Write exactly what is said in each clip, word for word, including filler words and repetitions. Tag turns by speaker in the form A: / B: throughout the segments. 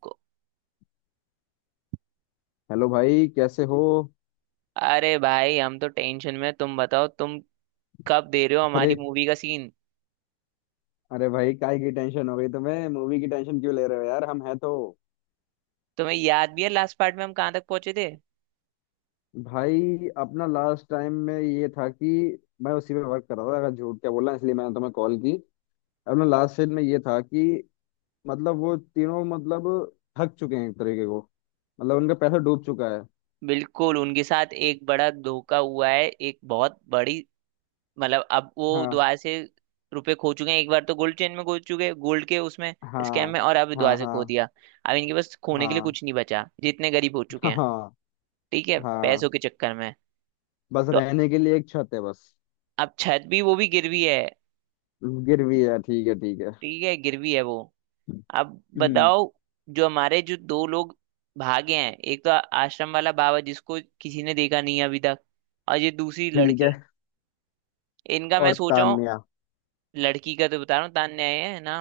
A: को-
B: हेलो भाई, कैसे हो।
A: अरे भाई, हम तो टेंशन में। तुम बताओ, तुम कब दे रहे हो
B: अरे
A: हमारी मूवी का सीन।
B: अरे भाई, काय की टेंशन हो गई तुम्हें? मूवी की टेंशन क्यों ले रहे हो यार, हम हैं तो।
A: तुम्हें याद भी है लास्ट पार्ट में हम कहाँ तक पहुंचे थे।
B: भाई, अपना लास्ट टाइम में ये था कि मैं उसी पे वर्क कर रहा था, अगर झूठ क्या बोला, इसलिए मैंने तुम्हें कॉल की। अपना लास्ट सीन में ये था कि मतलब वो तीनों, मतलब थक चुके हैं एक तरीके को। मतलब उनका पैसा डूब चुका है।
A: बिल्कुल, उनके साथ एक बड़ा धोखा हुआ है, एक बहुत बड़ी, मतलब अब वो
B: हाँ
A: दुआ से रुपए खो चुके हैं। एक बार तो गोल्ड चेन में खो चुके, गोल्ड के उसमें स्कैम
B: हाँ
A: में, और अब दुआ
B: हाँ।
A: से खो
B: हाँ
A: दिया। अब इनके पास खोने के लिए
B: हाँ
A: कुछ नहीं बचा, जितने गरीब हो चुके हैं।
B: हाँ।
A: ठीक है,
B: हाँ।
A: पैसों के चक्कर में।
B: बस
A: तो
B: रहने के लिए एक छत है, बस।
A: अब छत भी, वो भी गिरवी है।
B: गिर भी है, ठीक है, ठीक है।
A: ठीक है, गिरवी है वो। अब
B: हम्म।
A: बताओ, जो हमारे जो दो लोग भागे हैं, एक तो आश्रम वाला बाबा जिसको किसी ने देखा नहीं है अभी तक, और ये दूसरी
B: ठीक है।
A: लड़की। इनका मैं
B: और
A: सोच रहा हूँ।
B: तान्या?
A: लड़की का तो बता रहा हूँ, तान्या है ना।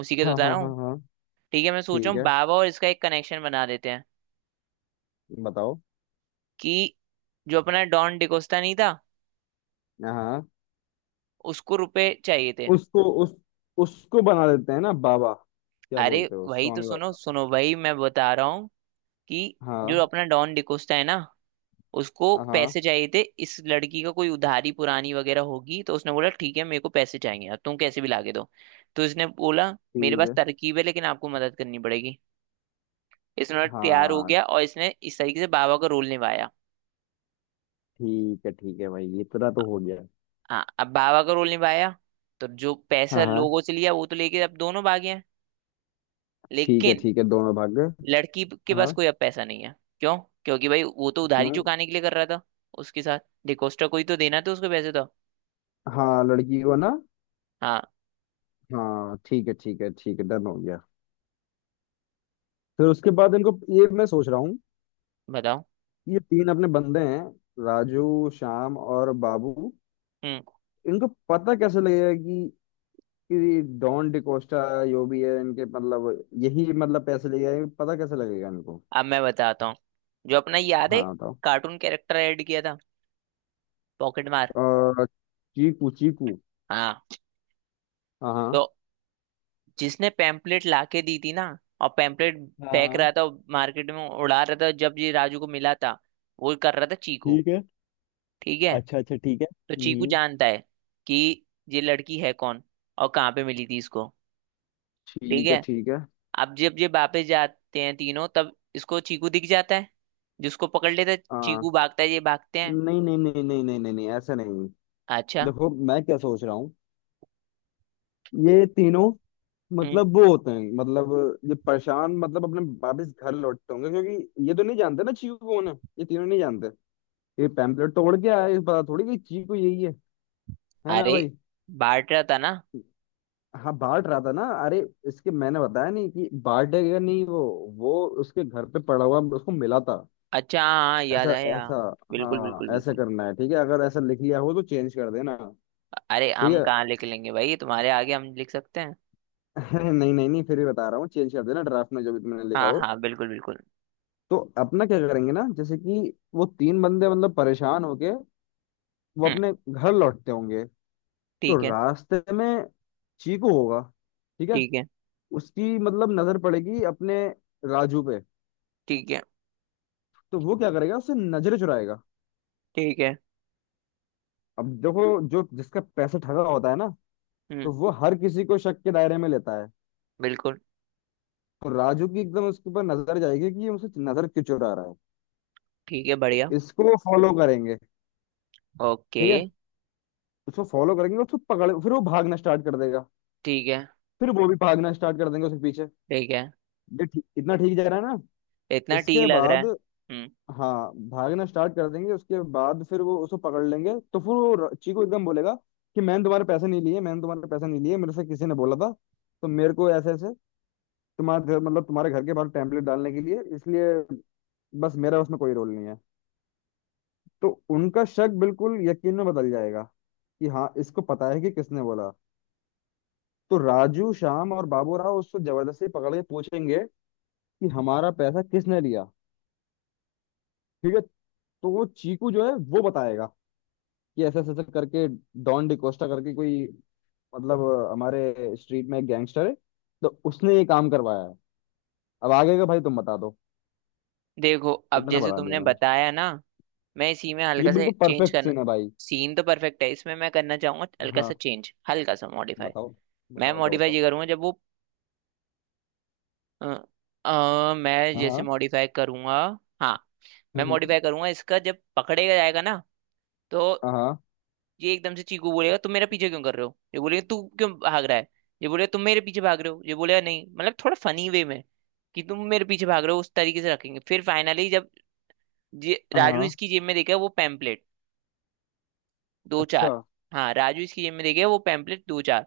A: उसी का तो
B: हाँ
A: बता
B: हाँ
A: रहा हूँ।
B: हाँ हाँ
A: ठीक है, मैं सोच रहा
B: ठीक
A: हूँ
B: है।
A: बाबा और इसका एक कनेक्शन बना देते हैं
B: बताओ।
A: कि जो अपना डॉन डिकोस्टा नहीं था,
B: हाँ।
A: उसको रुपए चाहिए थे।
B: उसको उस उसको बना देते हैं ना, बाबा। क्या
A: अरे,
B: बोलते हो,
A: वही तो,
B: स्वामी
A: सुनो
B: बाबा।
A: सुनो, वही मैं बता रहा हूँ कि जो
B: हाँ।
A: अपना डॉन डिकोस्टा है ना, उसको
B: हाँ
A: पैसे चाहिए थे। इस लड़की का कोई उधारी पुरानी वगैरह होगी, तो उसने बोला ठीक है मेरे को पैसे चाहिए, अब तुम कैसे भी लाके दो। तो इसने बोला, मेरे
B: ठीक
A: पास
B: है
A: तरकीब है लेकिन आपको मदद करनी पड़ेगी। इसने बोला तैयार हो
B: हाँ
A: गया, और इसने इस तरीके से बाबा का रोल निभाया।
B: ठीक है ठीक है, भाई, इतना तो हो गया।
A: हाँ, अब बाबा का रोल निभाया, तो जो पैसा
B: हाँ हाँ
A: लोगों से लिया वो तो लेके अब दोनों भागे हैं।
B: ठीक है,
A: लेकिन
B: ठीक है, दोनों भाग गए।
A: लड़की के पास
B: हाँ।
A: कोई अब पैसा नहीं है। क्यों? क्योंकि भाई वो तो उधारी
B: क्यों?
A: चुकाने के लिए कर रहा था उसके साथ। डिकोस्टा, कोई तो देना था उसको पैसे तो।
B: हाँ, लड़की को ना।
A: हाँ,
B: हाँ, ठीक है, ठीक है, ठीक है, डन हो गया। फिर उसके बाद इनको ये मैं सोच रहा हूँ।
A: बताओ।
B: ये तीन अपने बंदे हैं। राजू, श्याम और बाबू।
A: हम्म।
B: इनको पता कैसे लगेगा कि कि डॉन डिकोस्टा जो भी है इनके, मतलब यही मतलब पैसे ले जाएंगे, पता कैसे लगेगा इनको?
A: अब मैं बताता हूँ, जो अपना याद है,
B: हाँ, बताओ।
A: कार्टून कैरेक्टर ऐड किया था, पॉकेट मार।
B: अ, चीकू, चीकू।
A: हाँ।
B: हाँ
A: तो
B: हाँ
A: जिसने पैम्पलेट लाके दी थी ना, और पैम्पलेट फेंक
B: हाँ।
A: रहा था, मार्केट में उड़ा रहा था, जब ये राजू को मिला था, वो कर रहा था चीकू।
B: ठीक है।
A: ठीक है।
B: अच्छा, अच्छा, ठीक है।
A: तो चीकू
B: हम्म।
A: जानता है कि ये लड़की है कौन और कहाँ पे मिली थी इसको। ठीक
B: ठीक है।
A: है।
B: ठीक है।
A: अब जब ये वापस जाते हैं तीनों, तब इसको चीकू दिख जाता है, जिसको पकड़ लेता है,
B: हाँ।
A: चीकू भागता है, ये भागते हैं।
B: नहीं नहीं नहीं नहीं नहीं नहीं नहीं, ऐसे नहीं।
A: अच्छा।
B: देखो मैं क्या सोच रहा हूँ। ये तीनों,
A: हम्म।
B: मतलब वो होते हैं, मतलब ये परेशान, मतलब अपने वापस घर लौटते होंगे, क्योंकि ये तो नहीं जानते ना चीकू कौन है। ये तीनों नहीं जानते। ये पैम्पलेट तोड़ के आए, पता थोड़ी कि चीकू यही है। है ना
A: अरे,
B: भाई?
A: बांट रहा था ना।
B: हाँ बांट रहा था ना, अरे। इसके मैंने बताया नहीं कि बांटेगा नहीं वो वो उसके घर पे पड़ा हुआ उसको मिला था।
A: अच्छा, हाँ याद
B: ऐसा,
A: आया।
B: ऐसा।
A: बिल्कुल,
B: हाँ,
A: बिल्कुल,
B: ऐसा
A: बिल्कुल।
B: करना है, ठीक है, अगर ऐसा लिख लिया हो तो चेंज कर देना।
A: अरे,
B: ठीक
A: हम
B: है।
A: कहाँ लिख लेंगे भाई, तुम्हारे आगे हम लिख सकते हैं।
B: नहीं नहीं नहीं, फिर भी बता रहा हूँ, चेंज कर देना ड्राफ्ट में जो भी तुमने लिखा
A: हाँ,
B: हो।
A: हाँ, बिल्कुल, बिल्कुल।
B: तो अपना क्या करेंगे ना, जैसे कि वो तीन बंदे मतलब परेशान होके वो
A: हम्म।
B: अपने घर लौटते होंगे। तो
A: ठीक है,
B: रास्ते में चीकू होगा, ठीक है।
A: ठीक है,
B: उसकी मतलब नजर पड़ेगी अपने राजू पे।
A: ठीक है,
B: तो वो क्या करेगा, उससे नजरें चुराएगा।
A: ठीक है।
B: अब देखो, जो जिसका पैसा ठगा होता है ना, तो
A: हम्म।
B: वो हर किसी को शक के दायरे में लेता है।
A: बिल्कुल।
B: तो राजू की एकदम उसके ऊपर नजर जाएगी कि ये मुझसे नजर क्यों चुरा रहा है।
A: ठीक है,
B: तो
A: बढ़िया।
B: इसको वो फॉलो करेंगे।
A: ओके।
B: ठीक है। उसको फॉलो करेंगे, उसको पकड़, फिर वो भागना स्टार्ट कर देगा।
A: ठीक है।
B: फिर वो भी भागना स्टार्ट कर देंगे उसके पीछे।
A: ठीक है,
B: ये ठीक, इतना ठीक जा रहा है ना?
A: इतना ठीक
B: इसके
A: लग रहा
B: बाद
A: है। हम्म।
B: हाँ भागना स्टार्ट कर देंगे, उसके बाद फिर वो उसको पकड़ लेंगे, तो फिर वो र- चीकू एकदम बोलेगा कि मैंने तुम्हारे पैसे नहीं लिए, मैंने तुम्हारे पैसे नहीं लिए, मेरे से किसी ने बोला था, तो मेरे को ऐसे ऐसे तुम्हारे घर- मतलब तुम्हारे घर के बाहर टेम्पलेट डालने के लिए, इसलिए, बस मेरा उसमें कोई रोल नहीं है। तो उनका शक बिल्कुल यकीन में बदल जाएगा कि हाँ इसको पता है कि किसने बोला। तो राजू, श्याम और बाबू राव उसको जबरदस्ती पकड़ के पूछेंगे कि हमारा पैसा किसने लिया। ठीक है। तो वो चीकू जो है वो बताएगा ये ऐसे ऐसे ऐसे करके डॉन डिकोस्टा करके कोई, मतलब हमारे स्ट्रीट में एक गैंगस्टर है, तो उसने ये काम करवाया है। अब आगे का भाई तुम बता दो,
A: देखो, अब
B: इतना
A: जैसे
B: बता दिया
A: तुमने
B: मैंने।
A: बताया ना, मैं इसी में
B: ये
A: हल्का सा
B: बिल्कुल
A: चेंज
B: परफेक्ट
A: करना।
B: सीन है भाई।
A: सीन तो परफेक्ट है, इसमें मैं करना चाहूंगा हल्का सा
B: हाँ,
A: चेंज, हल्का सा मॉडिफाई।
B: बताओ,
A: मैं
B: बताओ बताओ
A: मॉडिफाई
B: बताओ
A: ये करूंगा जब वो, अ, अ, मैं जैसे
B: हाँ।
A: मॉडिफाई करूंगा। हाँ। मैं
B: हम्म।
A: मॉडिफाई करूंगा इसका, जब पकड़ेगा जाएगा ना, तो
B: हाँ। हाँ
A: ये एकदम से चीकू बोलेगा तुम मेरा पीछे क्यों कर रहे हो, ये बोलेगा तू क्यों भाग रहा है, ये बोलेगा तुम मेरे पीछे भाग रहे हो, ये बोलेगा नहीं, मतलब थोड़ा फनी वे में कि तुम मेरे पीछे भाग रहे हो, उस तरीके से रखेंगे। फिर फाइनली जब जे,
B: हाँ, हाँ, हाँ,
A: राजू
B: हाँ,
A: इसकी जेब में देखेगा वो पैम्पलेट दो
B: अच्छा।
A: चार। हाँ, राजू इसकी जेब में देखेगा वो पैम्पलेट दो चार,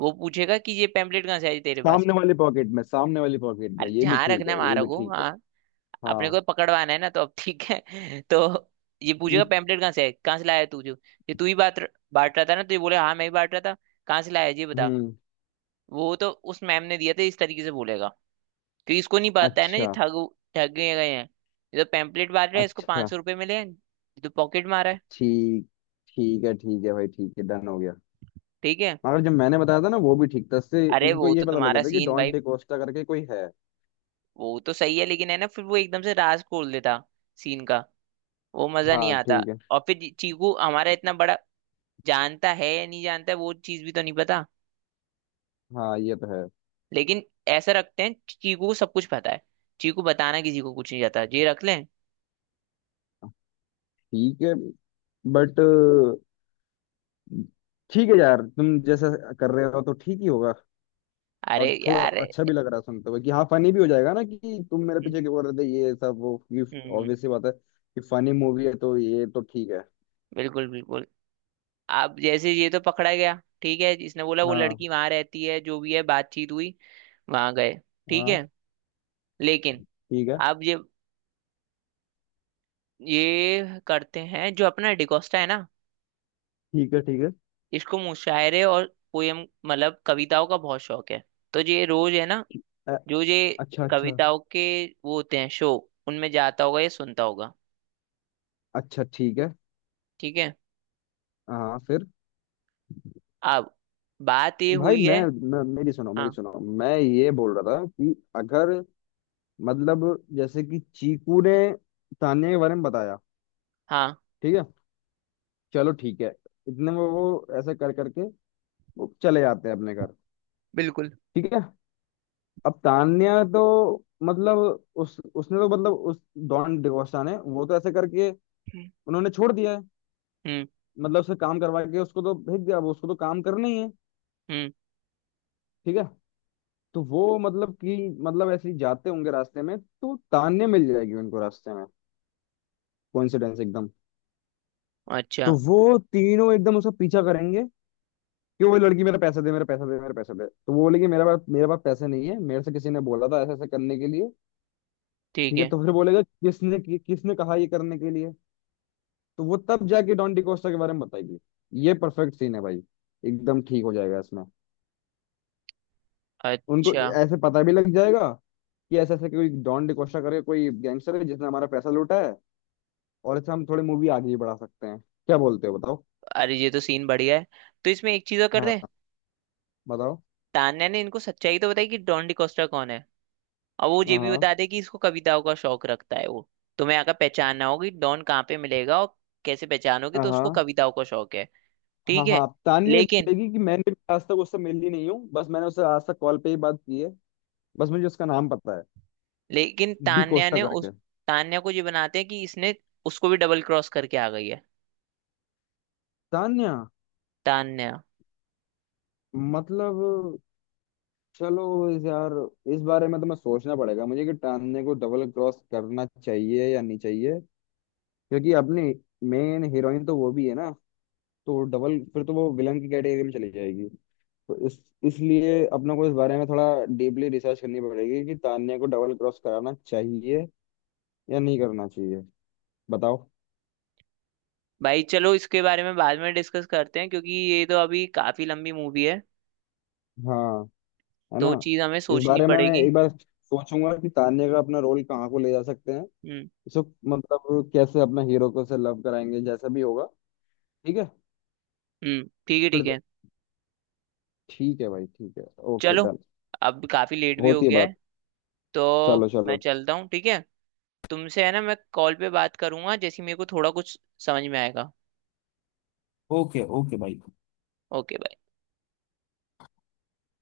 A: वो पूछेगा कि ये पैम्पलेट कहाँ से आई तेरे पास।
B: सामने वाली पॉकेट में, सामने वाली पॉकेट में,
A: अरे,
B: ये भी
A: जहाँ
B: ठीक
A: रखना
B: है,
A: है वहां
B: ये भी
A: रखो,
B: ठीक है।
A: हाँ। अपने
B: हाँ।
A: को पकड़वाना है ना, तो अब ठीक है। तो ये पूछेगा
B: एक।
A: पैम्पलेट कहाँ से है, कहाँ से लाया है तू, जो ये तू ही बात बांट रहा था ना, तो ये बोले हाँ मैं ही बांट रहा था, कहाँ से लाया है जी बता।
B: हम्म।
A: वो तो उस मैम ने दिया था इस तरीके से बोलेगा, क्योंकि इसको नहीं पता है ना, ये
B: अच्छा,
A: ठग ठग गए गए हैं। ये तो पैम्पलेट बांट रहा है, इसको
B: अच्छा।
A: पांच सौ रुपये मिले हैं, ये तो पॉकेट मारा है।
B: ठीक। ठीक है, ठीक है भाई, ठीक है, डन हो गया।
A: ठीक है।
B: मगर जब मैंने बताया था ना वो भी ठीक था, इससे
A: अरे,
B: इनको
A: वो
B: ये
A: तो
B: पता लग
A: तुम्हारा
B: जाता है कि
A: सीन
B: डॉन
A: भाई,
B: डे कोस्टा करके कोई है।
A: वो तो सही है, लेकिन है ना फिर वो एकदम से राज खोल देता, सीन का वो मजा नहीं
B: हाँ,
A: आता।
B: ठीक है।
A: और फिर चीकू हमारा इतना बड़ा, जानता है या नहीं जानता है वो चीज भी तो नहीं पता।
B: हाँ, ये तो है।
A: लेकिन ऐसा रखते हैं चीकू को सब कुछ पता है, चीकू बताना किसी को कुछ नहीं जाता, ये रख लें।
B: ठीक है, बट ठीक है यार, तुम जैसा कर रहे हो तो ठीक ही होगा।
A: अरे
B: और थोड़ा
A: यार।
B: अच्छा भी लग रहा है सुनते हुए कि हाँ फनी भी हो जाएगा ना, कि तुम मेरे
A: हम्म।
B: पीछे क्यों कर रहे थे ये सब वो कि,
A: हम्म।
B: ऑब्वियस सी बात है कि फनी मूवी है तो ये तो ठीक है।
A: बिल्कुल, बिल्कुल। अब जैसे ये तो पकड़ा गया, ठीक है, इसने बोला वो
B: हाँ
A: लड़की वहां रहती है, जो भी है बातचीत हुई, वहां गए। ठीक
B: हाँ
A: है, लेकिन
B: ठीक है,
A: अब ये ये करते हैं, जो अपना डिकोस्टा है ना,
B: ठीक है, ठीक है।
A: इसको मुशायरे और पोयम, मतलब कविताओं का बहुत शौक है। तो ये रोज है ना,
B: अ-
A: जो ये
B: अच्छा, अच्छा
A: कविताओं के वो होते हैं शो, उनमें जाता होगा या सुनता होगा।
B: अच्छा ठीक है।
A: ठीक है,
B: हाँ, फिर
A: अब बात ये
B: भाई,
A: हुई है।
B: मैं, मैं मेरी सुनो, मेरी
A: हाँ,
B: सुनो। मैं ये बोल रहा था कि अगर, मतलब जैसे कि चीकू ने तान्या के बारे में बताया,
A: हाँ,
B: ठीक है, चलो ठीक है, इतने में वो ऐसे कर करके वो चले जाते हैं अपने घर।
A: बिल्कुल।
B: ठीक है। अब तान्या तो मतलब उस उसने तो मतलब उस डॉन डिगोस्टा ने, वो तो ऐसे करके
A: हम्म।
B: उन्होंने छोड़ दिया है,
A: हम्म।
B: मतलब उससे काम करवा के उसको तो भेज दिया, अब उसको तो काम करना ही है।
A: हम्म।
B: ठीक है। तो वो मतलब कि, मतलब ऐसे ही जाते होंगे रास्ते में, तो तान्या मिल जाएगी उनको रास्ते में, कोइंसिडेंस एकदम। तो
A: अच्छा।
B: वो तीनों एकदम उसका पीछा करेंगे कि वो लड़की, मेरा पैसा दे, मेरा पैसा दे, मेरा पैसा दे। तो वो बोलेगी मेरा पास, मेरे पास पैसे नहीं है, मेरे से किसी ने बोला था ऐसा ऐसा करने के लिए।
A: ठीक
B: ठीक है।
A: है।
B: तो फिर बोलेगा किसने कि, किसने कहा ये करने के लिए। तो वो तब जाके डॉन डिकोस्टा के बारे में बताएगी। ये परफेक्ट सीन है भाई, एकदम ठीक हो जाएगा इसमें। उनको
A: अच्छा।
B: ऐसे पता भी लग जाएगा कि ऐसे ऐसे कोई डॉन डिकोस्टा करके कोई गैंगस्टर है जिसने हमारा पैसा लूटा है। और इससे हम थोड़ी मूवी आगे भी बढ़ा सकते हैं। क्या बोलते हो, बताओ।
A: अरे, ये तो सीन बढ़िया है, तो इसमें एक चीज और कर
B: हाँ,
A: दे।
B: बताओ।
A: तान्या ने इनको सच्चाई तो बताई कि डॉन डिकोस्टा कौन है, और वो ये भी बता
B: हाँ।
A: दे कि इसको कविताओं का शौक रखता है वो। तुम्हें आकर पहचानना होगी डॉन कहाँ पे मिलेगा, और कैसे पहचानोगी,
B: हाँ
A: तो उसको
B: हाँ।
A: कविताओं का शौक है।
B: हाँ
A: ठीक है।
B: हाँ तान्या ये
A: लेकिन
B: बोलेगी कि मैंने भी आज तक उससे मिली नहीं हूँ, बस मैंने उससे आज तक कॉल पे ही बात की है, बस मुझे उसका नाम पता है,
A: लेकिन
B: डी
A: तान्या
B: कोस्टा
A: ने उस
B: करके।
A: तान्या को ये बनाते हैं कि इसने उसको भी डबल क्रॉस करके आ गई है।
B: तान्या,
A: तान्या।
B: मतलब चलो इस यार, इस बारे में तो मैं सोचना पड़ेगा मुझे कि तान्या को डबल क्रॉस करना चाहिए या नहीं चाहिए। क्योंकि अपनी मेन हीरोइन तो वो भी है ना, तो डबल फिर तो वो विलन की कैटेगरी में चली जाएगी। तो इस, इसलिए अपने को इस बारे में थोड़ा डीपली रिसर्च करनी पड़ेगी कि तान्या को डबल क्रॉस कराना चाहिए या नहीं करना चाहिए। बताओ।
A: भाई चलो, इसके बारे में बाद में डिस्कस करते हैं, क्योंकि ये तो अभी काफी लंबी मूवी है,
B: हाँ, है ना।
A: तो चीज हमें
B: इस
A: सोचनी
B: बारे में मैं
A: पड़ेगी।
B: एक बार सोचूंगा कि तान्या का अपना रोल कहाँ को ले जा सकते हैं,
A: हम्म।
B: इसको, मतलब कैसे अपना हीरो को से लव कराएंगे जैसा भी होगा। ठीक है।
A: हम्म। ठीक है,
B: फिर
A: ठीक
B: देख,
A: है।
B: ठीक है भाई, ठीक है, ओके
A: चलो,
B: डन।
A: अब काफी लेट भी हो
B: होती है
A: गया
B: बात।
A: है, तो
B: चलो
A: मैं
B: चलो।
A: चलता हूँ, ठीक है। तुमसे है ना, मैं कॉल पे बात करूंगा जैसे ही मेरे को थोड़ा कुछ समझ में आएगा।
B: ओके, ओके भाई।
A: ओके।